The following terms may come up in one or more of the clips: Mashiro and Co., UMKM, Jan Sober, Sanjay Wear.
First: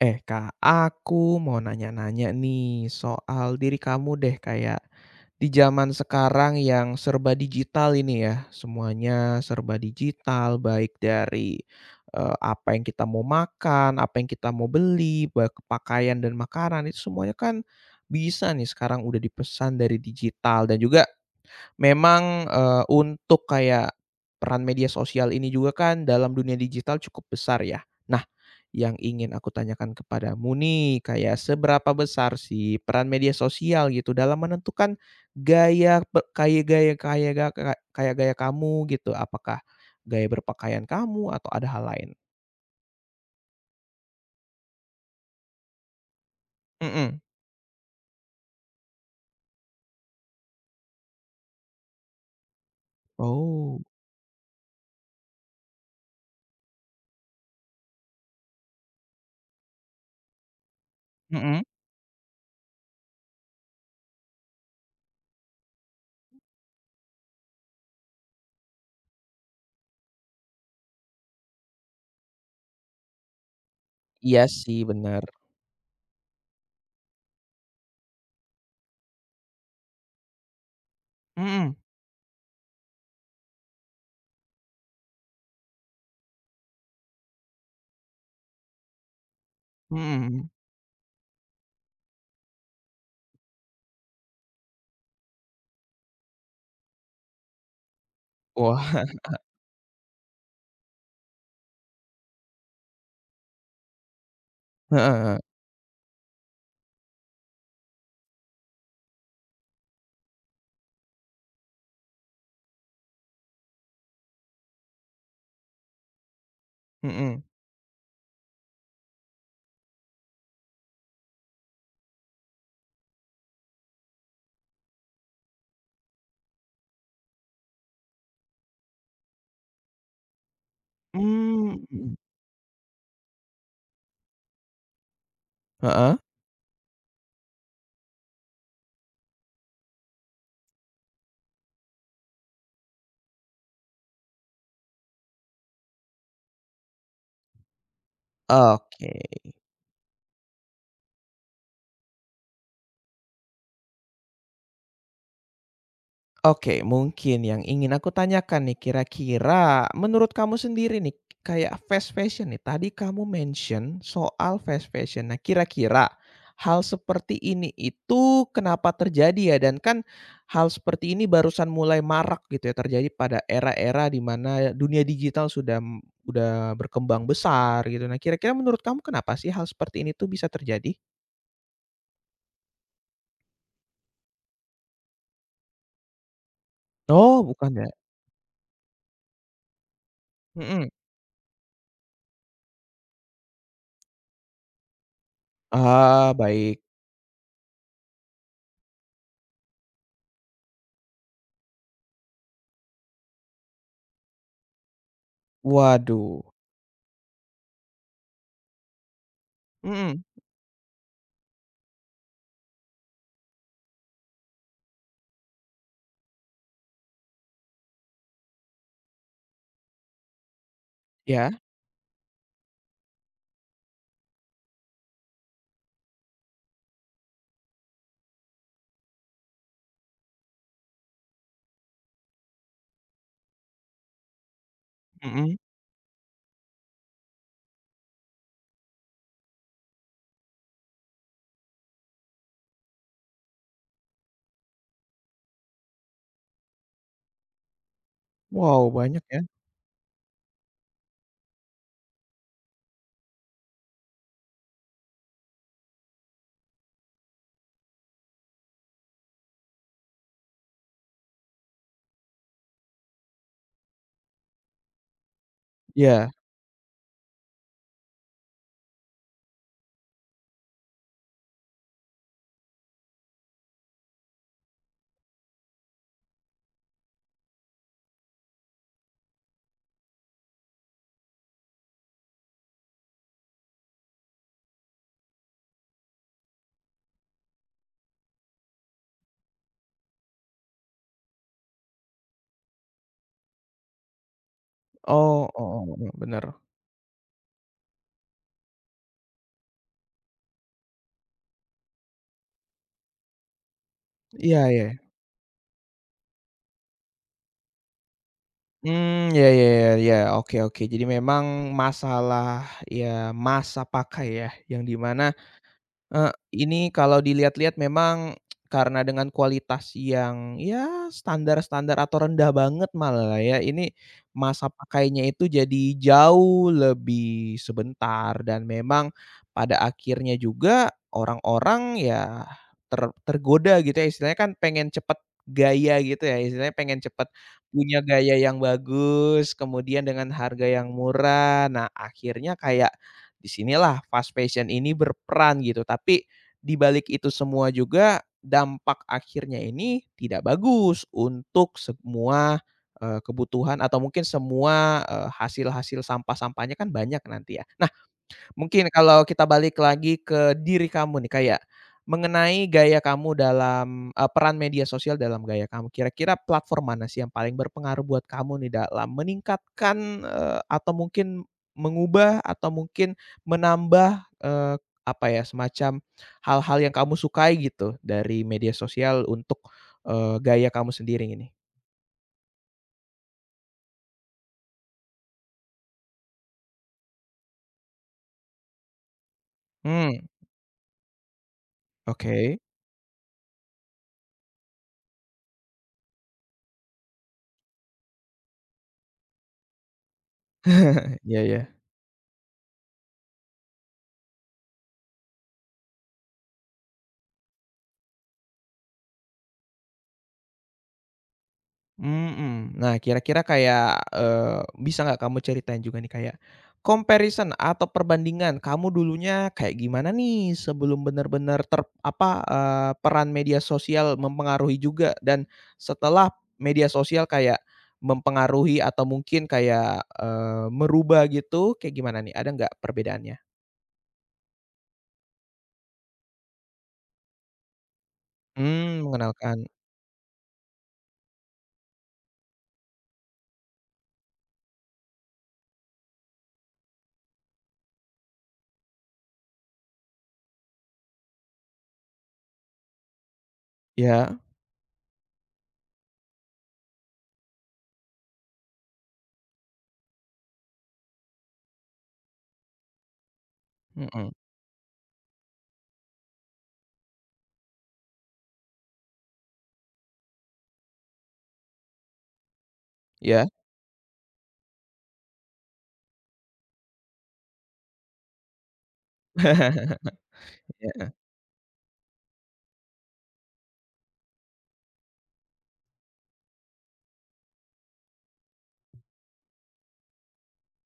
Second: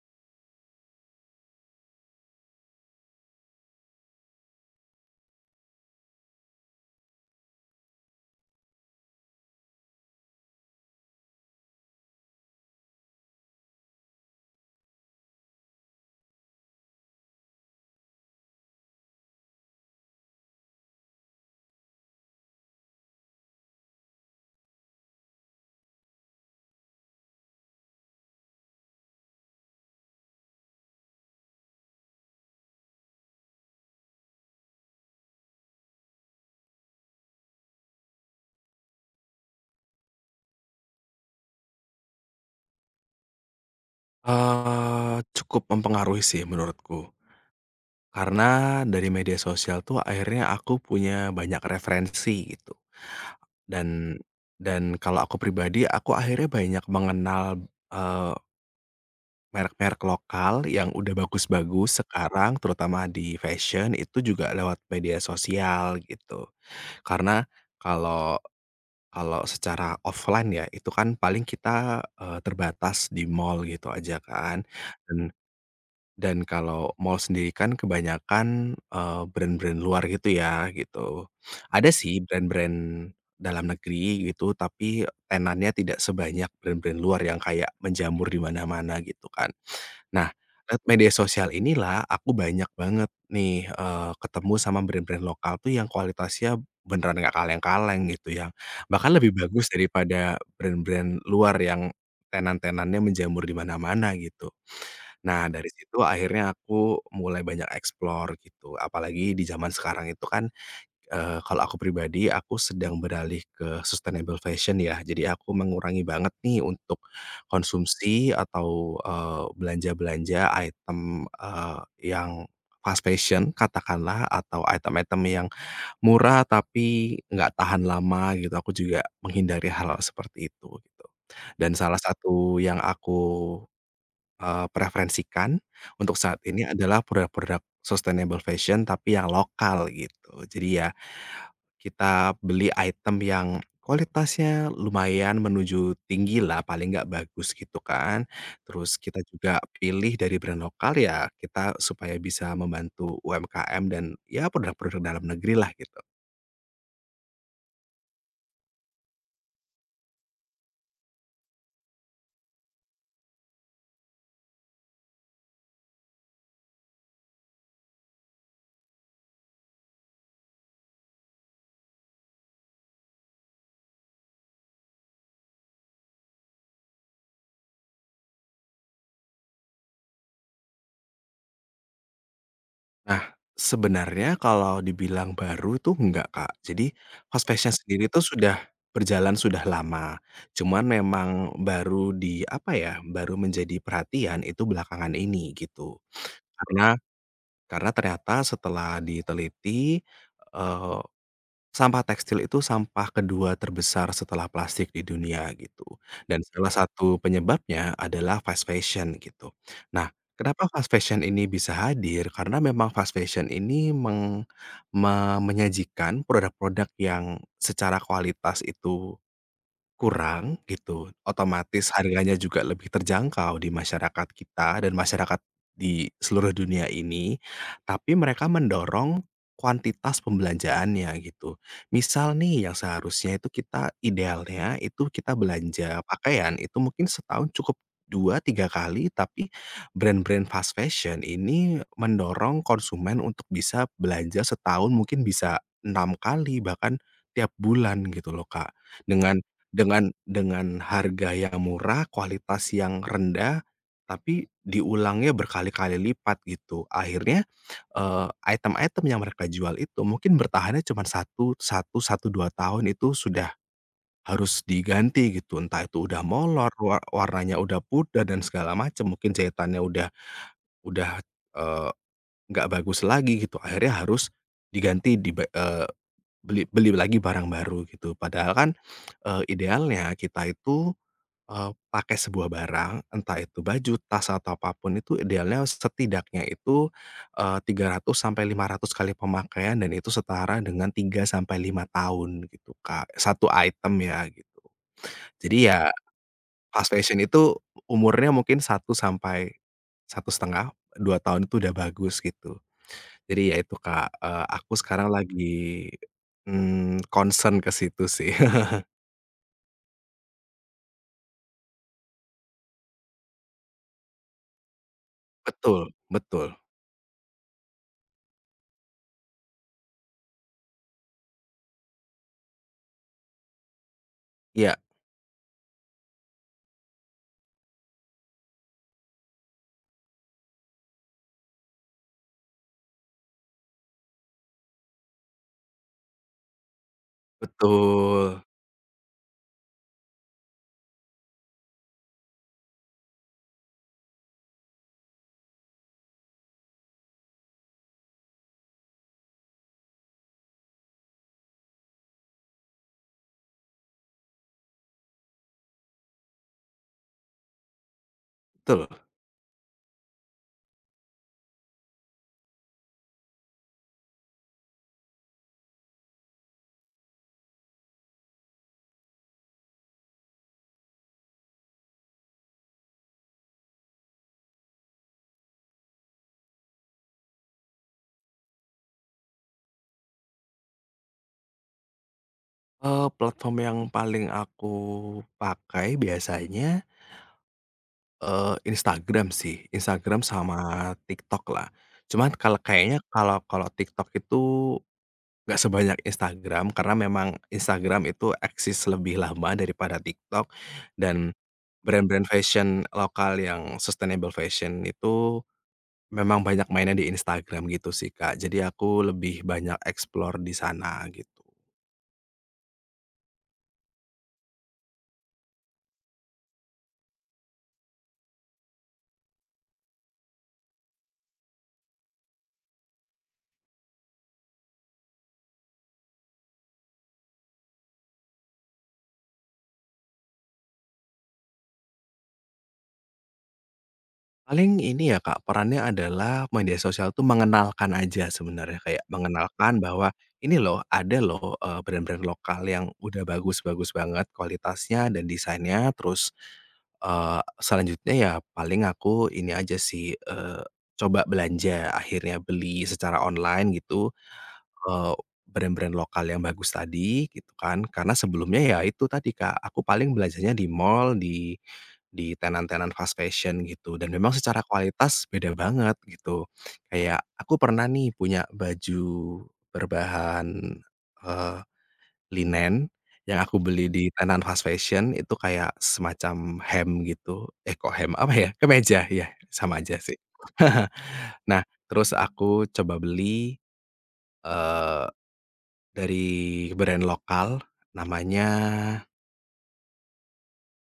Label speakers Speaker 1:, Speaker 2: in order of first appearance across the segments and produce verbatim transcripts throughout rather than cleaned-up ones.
Speaker 1: Eh Kak, aku mau nanya-nanya nih soal diri kamu deh kayak di zaman sekarang yang serba digital ini ya, semuanya serba digital baik dari, eee, apa yang kita mau makan, apa yang kita mau beli, baik pakaian dan makanan itu semuanya kan bisa nih sekarang udah dipesan dari digital dan juga memang, eee, untuk kayak peran media sosial ini juga kan dalam dunia digital cukup besar ya. Nah, yang ingin aku tanyakan kepadamu nih, kayak seberapa besar sih peran media sosial gitu dalam menentukan gaya pe kayak gaya kayak ga kayak gaya kamu gitu? Apakah gaya berpakaian kamu atau ada hal lain?
Speaker 2: Eee, cukup mempengaruhi sih menurutku.
Speaker 1: Mhm.
Speaker 2: Karena dari media sosial tuh akhirnya aku punya banyak referensi gitu,
Speaker 1: Oh.
Speaker 2: dan dan kalau aku pribadi, aku akhirnya banyak mengenal, eee, merek-merek lokal yang udah
Speaker 1: Mhm.
Speaker 2: bagus-bagus sekarang, terutama di fashion itu juga lewat media sosial gitu. Karena kalau kalau secara offline ya, itu kan paling kita, eee, terbatas di mall gitu aja
Speaker 1: Iya
Speaker 2: kan,
Speaker 1: sih, bener.
Speaker 2: dan Dan kalau mall sendiri kan kebanyakan, eee, brand-brand luar gitu ya, gitu.
Speaker 1: Mhm,
Speaker 2: Ada sih brand-brand dalam negeri gitu, tapi tenannya tidak sebanyak brand-brand luar yang kayak menjamur di mana-mana gitu kan. Nah,
Speaker 1: mhm.
Speaker 2: lewat media sosial inilah aku banyak banget nih, eee, ketemu sama brand-brand lokal tuh yang kualitasnya beneran nggak kaleng-kaleng gitu, yang
Speaker 1: Wah,
Speaker 2: bahkan lebih bagus daripada brand-brand luar yang tenan-tenannya menjamur di mana-mana gitu.
Speaker 1: heeh, heeh.
Speaker 2: Nah, dari situ akhirnya aku mulai banyak explore gitu, apalagi di zaman sekarang itu kan, eee, kalau aku pribadi, aku sedang beralih ke sustainable fashion ya. Jadi aku mengurangi banget nih untuk
Speaker 1: Mhm,
Speaker 2: konsumsi atau, eee, belanja-belanja item, eee, yang fast fashion katakanlah atau item-item yang murah tapi nggak tahan lama gitu, aku juga menghindari hal seperti itu gitu. Dan
Speaker 1: mmm,
Speaker 2: salah
Speaker 1: mhm.
Speaker 2: satu yang aku Eee, preferensikan untuk
Speaker 1: Heeh,
Speaker 2: saat ini adalah produk-produk sustainable fashion tapi yang lokal gitu. Jadi ya kita beli item yang kualitasnya lumayan menuju tinggilah, paling nggak bagus gitu kan. Terus
Speaker 1: oke.
Speaker 2: kita juga pilih dari brand lokal ya kita supaya bisa membantu U M K M dan ya produk-produk dalam negeri lah gitu.
Speaker 1: Oke, mungkin yang ingin aku tanyakan nih, kira-kira menurut kamu sendiri nih, kayak fast fashion nih, tadi kamu mention soal fast fashion. Nah, kira-kira hal seperti ini itu kenapa terjadi ya? Dan kan hal seperti ini barusan mulai marak gitu ya, terjadi pada era-era di mana dunia digital sudah m- udah berkembang besar gitu. Nah, kira-kira menurut kamu kenapa sih hal seperti ini tuh bisa terjadi?
Speaker 2: Nah, sebenarnya kalau dibilang baru tuh enggak, Kak. Jadi,
Speaker 1: Oh,
Speaker 2: host-page-nya
Speaker 1: bukan ya?
Speaker 2: sendiri tuh sudah berjalan sudah lama. Cuman
Speaker 1: Mm-mm.
Speaker 2: memang baru di apa ya, baru menjadi perhatian itu belakangan ini gitu.
Speaker 1: Ah, baik.
Speaker 2: Karena karena ternyata setelah diteliti, eh, Sampah tekstil itu sampah kedua terbesar setelah plastik di dunia gitu,
Speaker 1: Waduh.
Speaker 2: dan salah satu penyebabnya adalah fast fashion gitu. Nah,
Speaker 1: Mm-mm.
Speaker 2: kenapa fast fashion ini bisa hadir? Karena memang fast fashion ini meng me menyajikan produk-produk yang secara kualitas itu kurang gitu,
Speaker 1: Ya.
Speaker 2: otomatis harganya juga lebih terjangkau di masyarakat kita dan masyarakat di seluruh dunia ini, tapi mereka mendorong kuantitas pembelanjaannya gitu. Misal nih yang seharusnya itu kita idealnya itu kita
Speaker 1: Mhm.
Speaker 2: belanja pakaian itu mungkin setahun cukup dua tiga kali, tapi brand-brand fast fashion ini mendorong konsumen untuk bisa belanja setahun mungkin bisa enam kali bahkan tiap bulan gitu loh, Kak.
Speaker 1: Wow, banyak
Speaker 2: Dengan
Speaker 1: ya?
Speaker 2: dengan dengan harga yang murah, kualitas yang rendah, tapi diulangnya berkali-kali lipat gitu. Akhirnya, eee, item-item yang mereka jual itu mungkin bertahannya cuma satu satu satu, dua tahun itu sudah harus diganti gitu. Entah itu udah
Speaker 1: Iya.
Speaker 2: molor, wa warnanya udah pudar dan segala macam, mungkin jahitannya udah udah, eee, nggak bagus lagi gitu. Akhirnya harus diganti diba beli beli lagi barang baru gitu. Padahal kan, eee, idealnya kita itu Eee, pakai sebuah barang, entah itu baju, tas, atau apapun itu idealnya setidaknya itu, eee, tiga ratus sampai lima ratus kali pemakaian dan itu setara dengan tiga sampai lima tahun gitu, Kak, satu item ya gitu.
Speaker 1: Oh,
Speaker 2: Jadi
Speaker 1: oh,
Speaker 2: ya
Speaker 1: oh, oh, bener.
Speaker 2: fast fashion itu umurnya mungkin satu sampai satu setengah dua tahun itu udah bagus gitu. Jadi ya itu, Kak, eee,
Speaker 1: Iya,
Speaker 2: aku
Speaker 1: iya.
Speaker 2: sekarang lagi, mmm, concern ke situ sih.
Speaker 1: Mmm, ya, ya, ya, ya, oke, oke. Jadi memang masalah, ya, masa pakai ya, yang di mana,
Speaker 2: Betul,
Speaker 1: Eee,
Speaker 2: betul.
Speaker 1: ini kalau dilihat-lihat memang karena dengan kualitas yang ya standar-standar atau rendah banget malah ya, ini masa
Speaker 2: Iya,
Speaker 1: pakainya itu jadi jauh lebih sebentar dan memang pada akhirnya juga orang-orang ya ter tergoda gitu ya, istilahnya kan pengen cepet gaya gitu ya, istilahnya pengen cepet punya gaya
Speaker 2: betul,
Speaker 1: yang bagus, kemudian dengan harga yang murah. Nah, akhirnya kayak disinilah fast fashion ini berperan gitu. Tapi di balik itu semua juga dampak akhirnya ini tidak bagus untuk semua, eee, kebutuhan atau mungkin semua, eee, hasil-hasil sampah-sampahnya kan banyak nanti ya.
Speaker 2: betul.
Speaker 1: Mungkin kalau kita balik lagi ke diri kamu nih, kayak mengenai gaya kamu dalam, eee, peran media sosial dalam gaya kamu. Kira-kira platform mana sih yang paling berpengaruh buat kamu nih dalam meningkatkan, eee, atau mungkin mengubah atau mungkin menambah, eee, apa ya, semacam hal-hal yang kamu sukai gitu dari media sosial untuk, eee, gaya kamu sendiri ini?
Speaker 2: Eee, platform yang paling aku pakai biasanya, eee, Instagram sih,
Speaker 1: Mmm,
Speaker 2: Instagram sama TikTok lah. Cuman kalau
Speaker 1: oke.
Speaker 2: kayaknya kalau kalau TikTok itu nggak sebanyak Instagram, karena memang Instagram itu eksis lebih lama daripada TikTok, dan
Speaker 1: Iya, iya.
Speaker 2: brand-brand fashion lokal yang sustainable fashion itu memang banyak mainnya di Instagram gitu sih, Kak. Jadi aku lebih banyak explore di sana gitu.
Speaker 1: Mhm. Nah, kira-kira kayak, eee, bisa nggak kamu ceritain juga nih kayak comparison atau perbandingan kamu dulunya kayak gimana nih sebelum benar-benar ter apa, eee, peran media sosial mempengaruhi juga dan setelah media sosial kayak mempengaruhi atau mungkin kayak, eee, merubah gitu kayak gimana nih? Ada nggak perbedaannya?
Speaker 2: Paling ini ya Kak, perannya adalah media sosial tuh mengenalkan aja sebenarnya,
Speaker 1: Hmm,
Speaker 2: kayak
Speaker 1: mengenalkan.
Speaker 2: mengenalkan bahwa ini loh, ada loh, eee, brand-brand lokal yang udah bagus-bagus banget kualitasnya dan desainnya. Terus, eee, selanjutnya ya paling aku ini aja sih, eee, coba belanja, akhirnya beli secara online gitu,
Speaker 1: Ya,
Speaker 2: eee, brand-brand lokal yang bagus tadi gitu kan, karena sebelumnya ya itu tadi Kak, aku paling belajarnya di mall, di di tenan-tenan fast fashion gitu dan
Speaker 1: mhm,
Speaker 2: memang secara kualitas beda banget gitu. Kayak aku pernah nih punya baju berbahan, eee, linen yang
Speaker 1: iya.
Speaker 2: aku
Speaker 1: Iya,
Speaker 2: beli di tenan fast fashion itu kayak semacam hem gitu, eh kok hem, apa ya, kemeja ya sama aja sih. Nah terus aku coba beli, eee dari brand lokal, namanya,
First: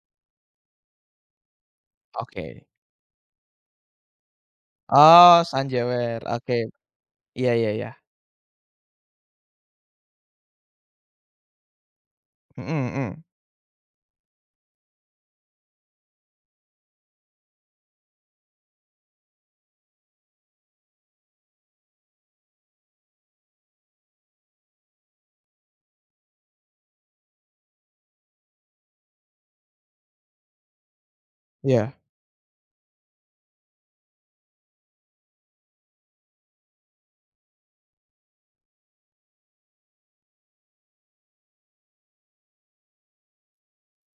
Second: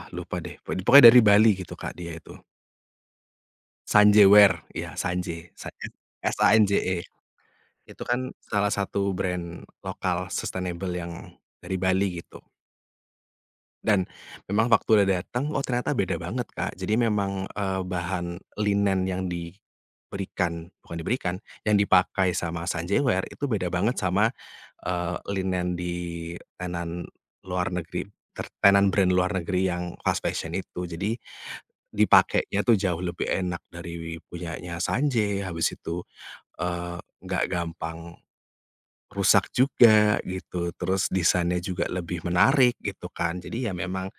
Speaker 2: ah, lupa deh, po pokoknya dari Bali gitu, Kak, dia itu.
Speaker 1: oke.
Speaker 2: Sanjay Wear, ya
Speaker 1: Oh,
Speaker 2: Sanjay, sa
Speaker 1: sanjewer, oke.
Speaker 2: S A N J E.
Speaker 1: Iya, iya, iya.
Speaker 2: Itu kan salah satu brand lokal sustainable yang dari Bali gitu.
Speaker 1: Mhm, mhm.
Speaker 2: Dan memang waktu udah datang oh ternyata beda banget, Kak. Jadi memang, eee, bahan linen yang diberikan bukan diberikan, yang dipakai sama Sanjeware itu beda banget sama, eee, linen di tenan luar negeri ter tenan brand luar negeri yang fast fashion itu. Jadi
Speaker 1: Iya.
Speaker 2: dipakainya tuh jauh lebih enak dari punyanya Sanjay, habis itu, eee, nggak gampang rusak juga gitu, terus desainnya juga lebih menarik gitu kan. Jadi ya memang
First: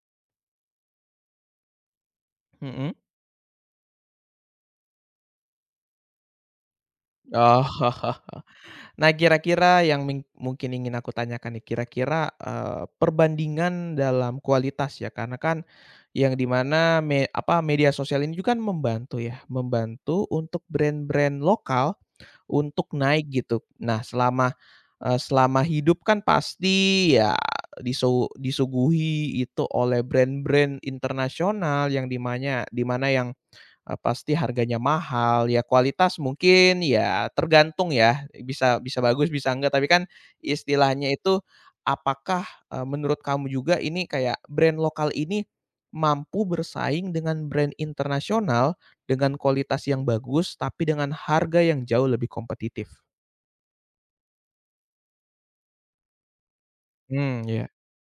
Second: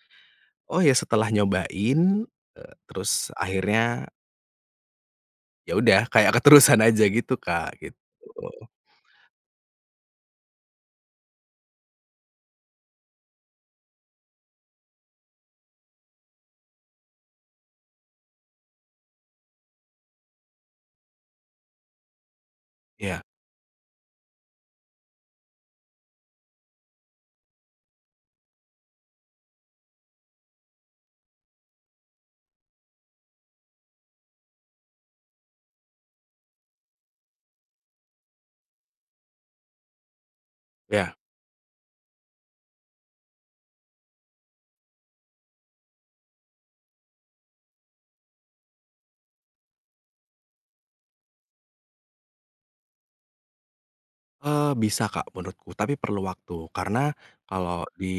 Speaker 2: oh ya setelah nyobain, eee,
Speaker 1: Mhm.
Speaker 2: terus akhirnya ya udah kayak keterusan aja gitu,
Speaker 1: Oh.
Speaker 2: Kak, gitu.
Speaker 1: Nah, kira-kira yang ming mungkin ingin aku tanyakan nih, kira-kira, eee, perbandingan dalam kualitas ya, karena kan yang dimana me apa, media sosial ini juga kan membantu ya, membantu untuk brand-brand lokal untuk
Speaker 2: Iya,
Speaker 1: naik gitu. Nah, selama, eee, selama hidup kan pasti ya disu disuguhi itu oleh brand-brand internasional yang di dimana yang, Eee, pasti harganya mahal, ya kualitas mungkin ya tergantung ya, bisa bisa bagus bisa enggak, tapi kan istilahnya
Speaker 2: iya,
Speaker 1: itu apakah, eee, menurut kamu juga ini kayak brand lokal ini mampu bersaing dengan brand internasional dengan kualitas yang bagus, tapi dengan harga yang jauh lebih kompetitif?
Speaker 2: eee, bisa, Kak, menurutku tapi perlu waktu karena
Speaker 1: Mmm, iya.
Speaker 2: kalau di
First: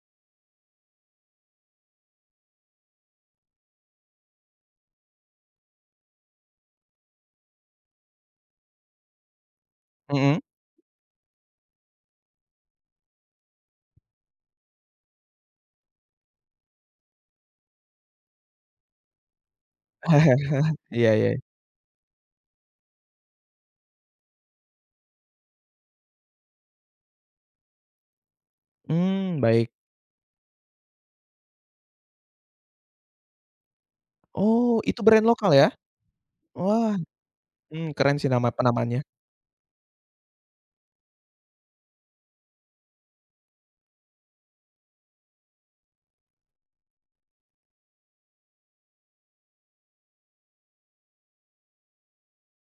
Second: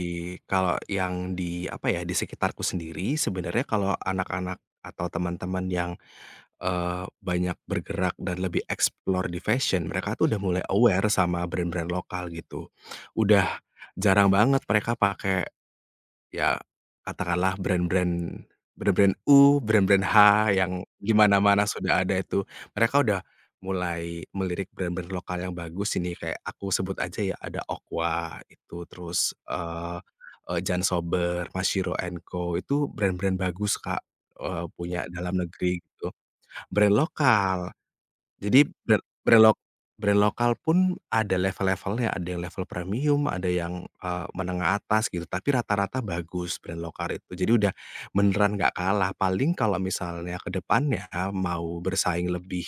Speaker 2: kalau yang di apa ya, di sekitarku sendiri sebenarnya kalau anak-anak atau teman-teman yang, eee, banyak bergerak dan lebih explore di fashion, mereka tuh udah
Speaker 1: Mhm.
Speaker 2: mulai aware sama brand-brand lokal gitu. Udah jarang banget mereka pakai ya, katakanlah brand-brand brand-brand U, brand-brand H, yang di
Speaker 1: Iya, iya.
Speaker 2: mana-mana sudah ada itu. Mereka udah mulai melirik brand-brand lokal yang bagus ini, kayak aku sebut aja ya, ada Aqua itu, terus,
Speaker 1: Mmm, baik.
Speaker 2: eee eee, Jan Sober, Mashiro and Co. Itu brand-brand bagus Kak, eee,
Speaker 1: Oh, itu
Speaker 2: punya
Speaker 1: brand
Speaker 2: dalam
Speaker 1: lokal ya?
Speaker 2: negeri gitu.
Speaker 1: Wah,
Speaker 2: Brand lokal.
Speaker 1: mmm, keren sih nama
Speaker 2: Jadi
Speaker 1: penamaannya.
Speaker 2: brand brand lok brand lokal pun ada level-levelnya, ada yang level premium, ada yang, eee, menengah atas gitu, tapi rata-rata bagus brand lokal itu. Jadi udah beneran nggak kalah, paling kalau misalnya ke depannya mau bersaing lebih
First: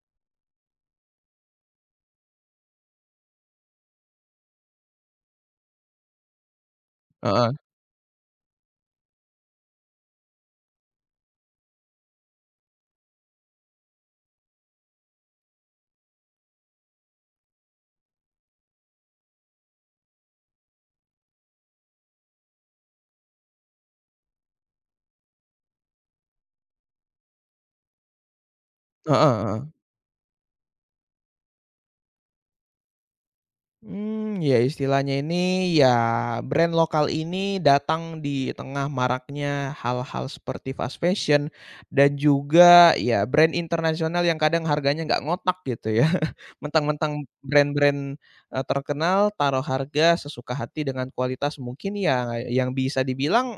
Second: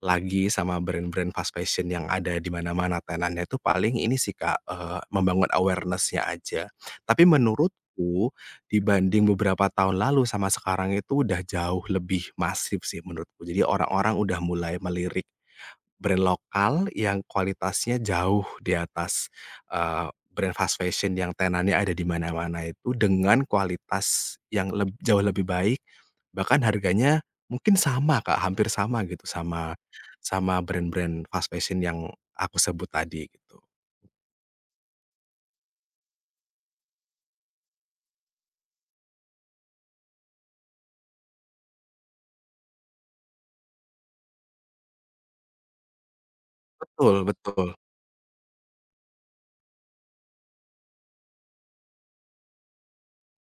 Speaker 2: lagi sama brand-brand fast fashion yang ada di mana-mana tenannya itu paling ini sih Kak, eee, membangun awareness-nya aja. Tapi
Speaker 1: Heeh.
Speaker 2: menurutku dibanding beberapa tahun lalu sama sekarang itu udah jauh lebih masif sih menurutku. Jadi orang-orang udah mulai melirik brand lokal yang kualitasnya jauh di atas, eee, brand fast fashion yang tenannya ada di mana-mana itu dengan kualitas yang leb jauh lebih baik, bahkan harganya mungkin sama Kak, hampir sama
Speaker 1: Heeh,
Speaker 2: gitu
Speaker 1: heeh.
Speaker 2: sama sama brand-brand fast fashion yang aku sebut tadi gitu.
Speaker 1: Hmm, ya istilahnya ini, ya brand lokal ini datang di tengah maraknya hal-hal seperti fast fashion dan juga ya brand internasional yang kadang harganya nggak ngotak gitu ya.
Speaker 2: Betul,
Speaker 1: Mentang-mentang
Speaker 2: betul.
Speaker 1: brand-brand, eee, terkenal taruh harga sesuka hati dengan kualitas mungkin ya yang bisa dibilang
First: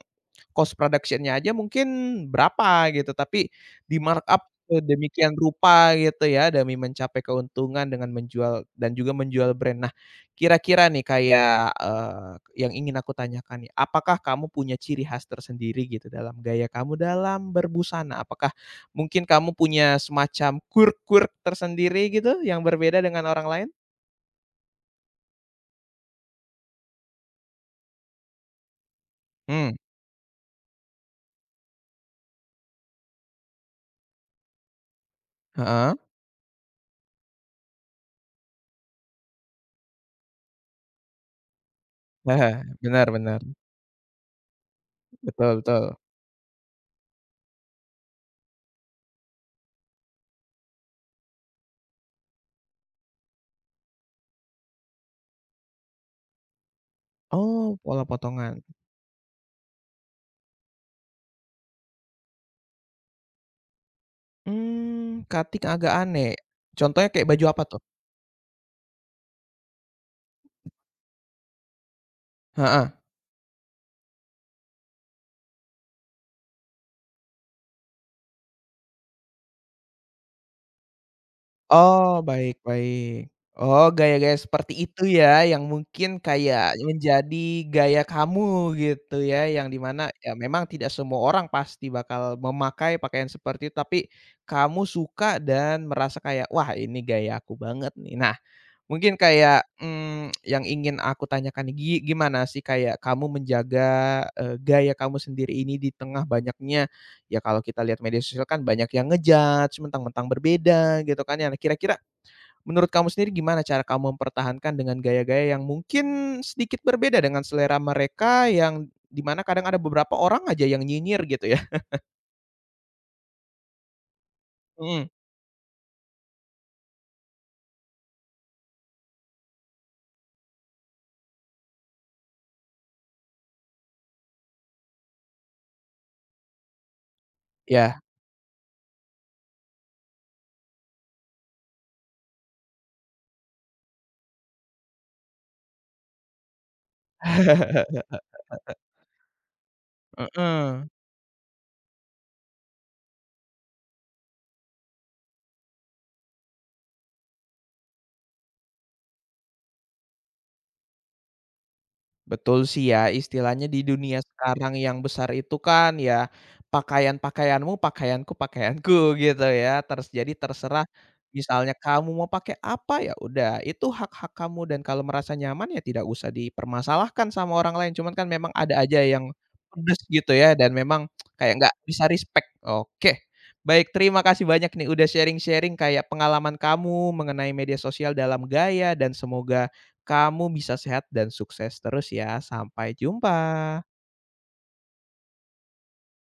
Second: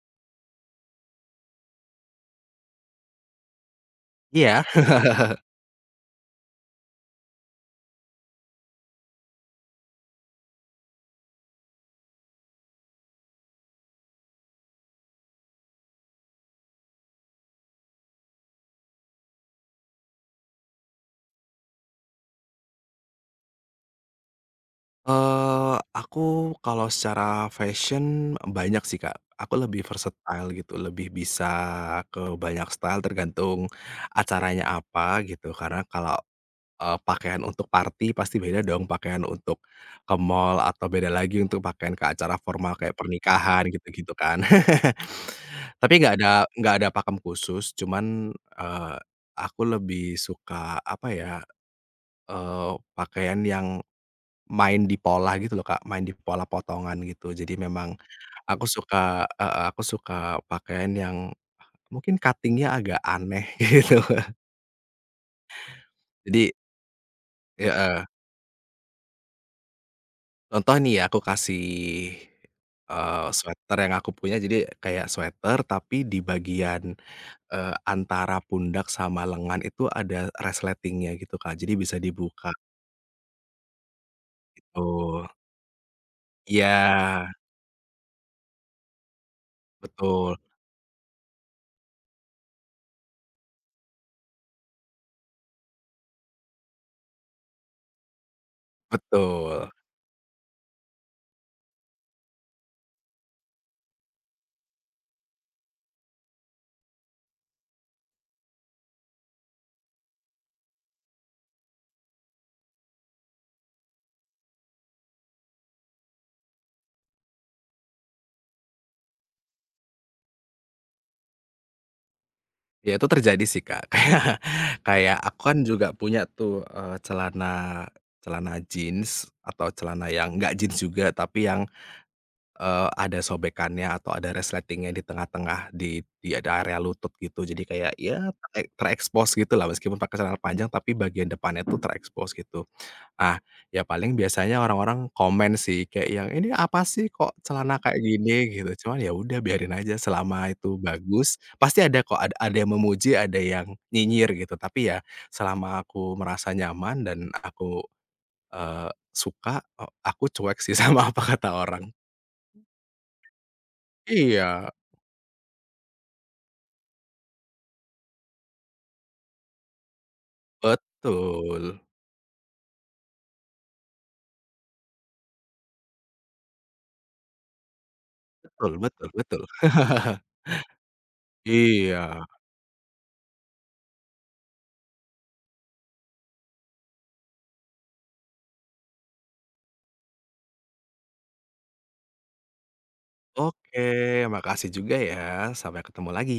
Speaker 1: cost production-nya aja mungkin berapa gitu, tapi di-markup
Speaker 2: Iya.
Speaker 1: sedemikian rupa gitu ya, demi mencapai keuntungan dengan menjual dan juga menjual brand. Nah, kira-kira nih kayak, eee, yang ingin aku tanyakan nih, apakah kamu punya ciri khas tersendiri gitu dalam gaya kamu dalam berbusana? Apakah mungkin kamu punya semacam quirk-quirk tersendiri gitu yang berbeda dengan orang lain?
Speaker 2: Eee, aku kalau secara fashion banyak sih, Kak. Aku
Speaker 1: Mmm,
Speaker 2: lebih versatile gitu, lebih bisa ke banyak style tergantung acaranya apa gitu. Karena
Speaker 1: heeh,
Speaker 2: kalau, eee, pakaian untuk party pasti beda dong pakaian untuk ke mall atau beda lagi untuk pakaian ke acara
Speaker 1: heeh,
Speaker 2: formal kayak
Speaker 1: benar, benar,
Speaker 2: pernikahan gitu-gitu kan.
Speaker 1: betul,
Speaker 2: Tapi
Speaker 1: betul.
Speaker 2: nggak ada nggak ada pakem khusus, cuman, eee, aku lebih suka apa ya, eee, pakaian yang main di pola gitu loh, Kak, main di pola potongan gitu. Jadi
Speaker 1: Oh,
Speaker 2: memang
Speaker 1: pola potongan.
Speaker 2: aku suka heeh, aku suka pakaian yang mungkin cutting-nya agak aneh gitu.
Speaker 1: Mmm, cutting agak aneh.
Speaker 2: Jadi
Speaker 1: Contohnya kayak baju apa tuh?
Speaker 2: heeh, contoh nih ya aku kasih,
Speaker 1: Heeh.
Speaker 2: eee, sweater yang aku punya jadi kayak sweater tapi di bagian, eee, antara pundak sama lengan itu ada resletingnya gitu, Kak, jadi bisa
Speaker 1: Oh,
Speaker 2: dibuka.
Speaker 1: baik, baik. Oh, gaya-gaya seperti itu
Speaker 2: Oh,
Speaker 1: ya, yang mungkin
Speaker 2: iya,
Speaker 1: kayak menjadi gaya kamu gitu ya, yang di mana ya
Speaker 2: betul,
Speaker 1: memang tidak semua orang pasti bakal memakai pakaian seperti itu, tapi kamu suka dan merasa kayak, "Wah, ini gaya aku banget nih." Nah. Mungkin kayak,
Speaker 2: betul.
Speaker 1: mmm, yang ingin aku tanyakan nih, gi gimana sih kayak kamu menjaga, eee, gaya kamu sendiri ini di tengah banyaknya ya kalau kita lihat media sosial kan banyak yang nge-judge mentang-mentang berbeda gitu kan ya. Nah, kira-kira menurut kamu sendiri gimana cara kamu mempertahankan dengan gaya-gaya yang mungkin sedikit berbeda dengan selera mereka yang dimana kadang ada beberapa orang aja yang nyinyir gitu ya?
Speaker 2: Ya itu terjadi sih, Kak. Kayak
Speaker 1: Mhm,
Speaker 2: kayak aku kan juga punya tuh, eee, celana celana jeans atau celana yang nggak jeans juga, tapi yang, eee, ada sobekannya atau ada resletingnya di tengah-tengah di di ada area lutut gitu. Jadi kayak
Speaker 1: iya.
Speaker 2: ya terek terekspos gitulah meskipun pakai celana panjang, tapi bagian depannya tuh terekspos gitu. Ah, ya paling biasanya orang-orang komen sih, kayak yang, "Ini apa sih kok celana kayak gini?" Gitu, cuman ya udah biarin aja selama itu
Speaker 1: Heeh.
Speaker 2: bagus, pasti ada kok, ad ada yang memuji, ada yang nyinyir gitu, tapi ya selama aku merasa nyaman dan aku, eee, suka, e aku cuek sih sama apa kata orang.
Speaker 1: Betul sih ya, istilahnya di dunia
Speaker 2: Iya,
Speaker 1: sekarang yang besar itu kan ya, pakaian-pakaianmu pakaianku pakaianku gitu ya, terus jadi terserah misalnya
Speaker 2: betul.
Speaker 1: kamu mau pakai apa, ya udah itu hak-hak kamu dan kalau merasa nyaman ya tidak usah dipermasalahkan sama orang lain, cuman kan memang
Speaker 2: Betul,
Speaker 1: ada aja
Speaker 2: betul,
Speaker 1: yang
Speaker 2: betul.
Speaker 1: pedes gitu ya dan memang kayak nggak
Speaker 2: Iya,
Speaker 1: bisa respect. Oke, baik, terima kasih banyak nih udah sharing-sharing kayak pengalaman kamu mengenai media sosial dalam gaya dan semoga kamu bisa sehat dan sukses terus ya. Sampai
Speaker 2: oke,
Speaker 1: jumpa.
Speaker 2: makasih juga ya, sampai ketemu lagi.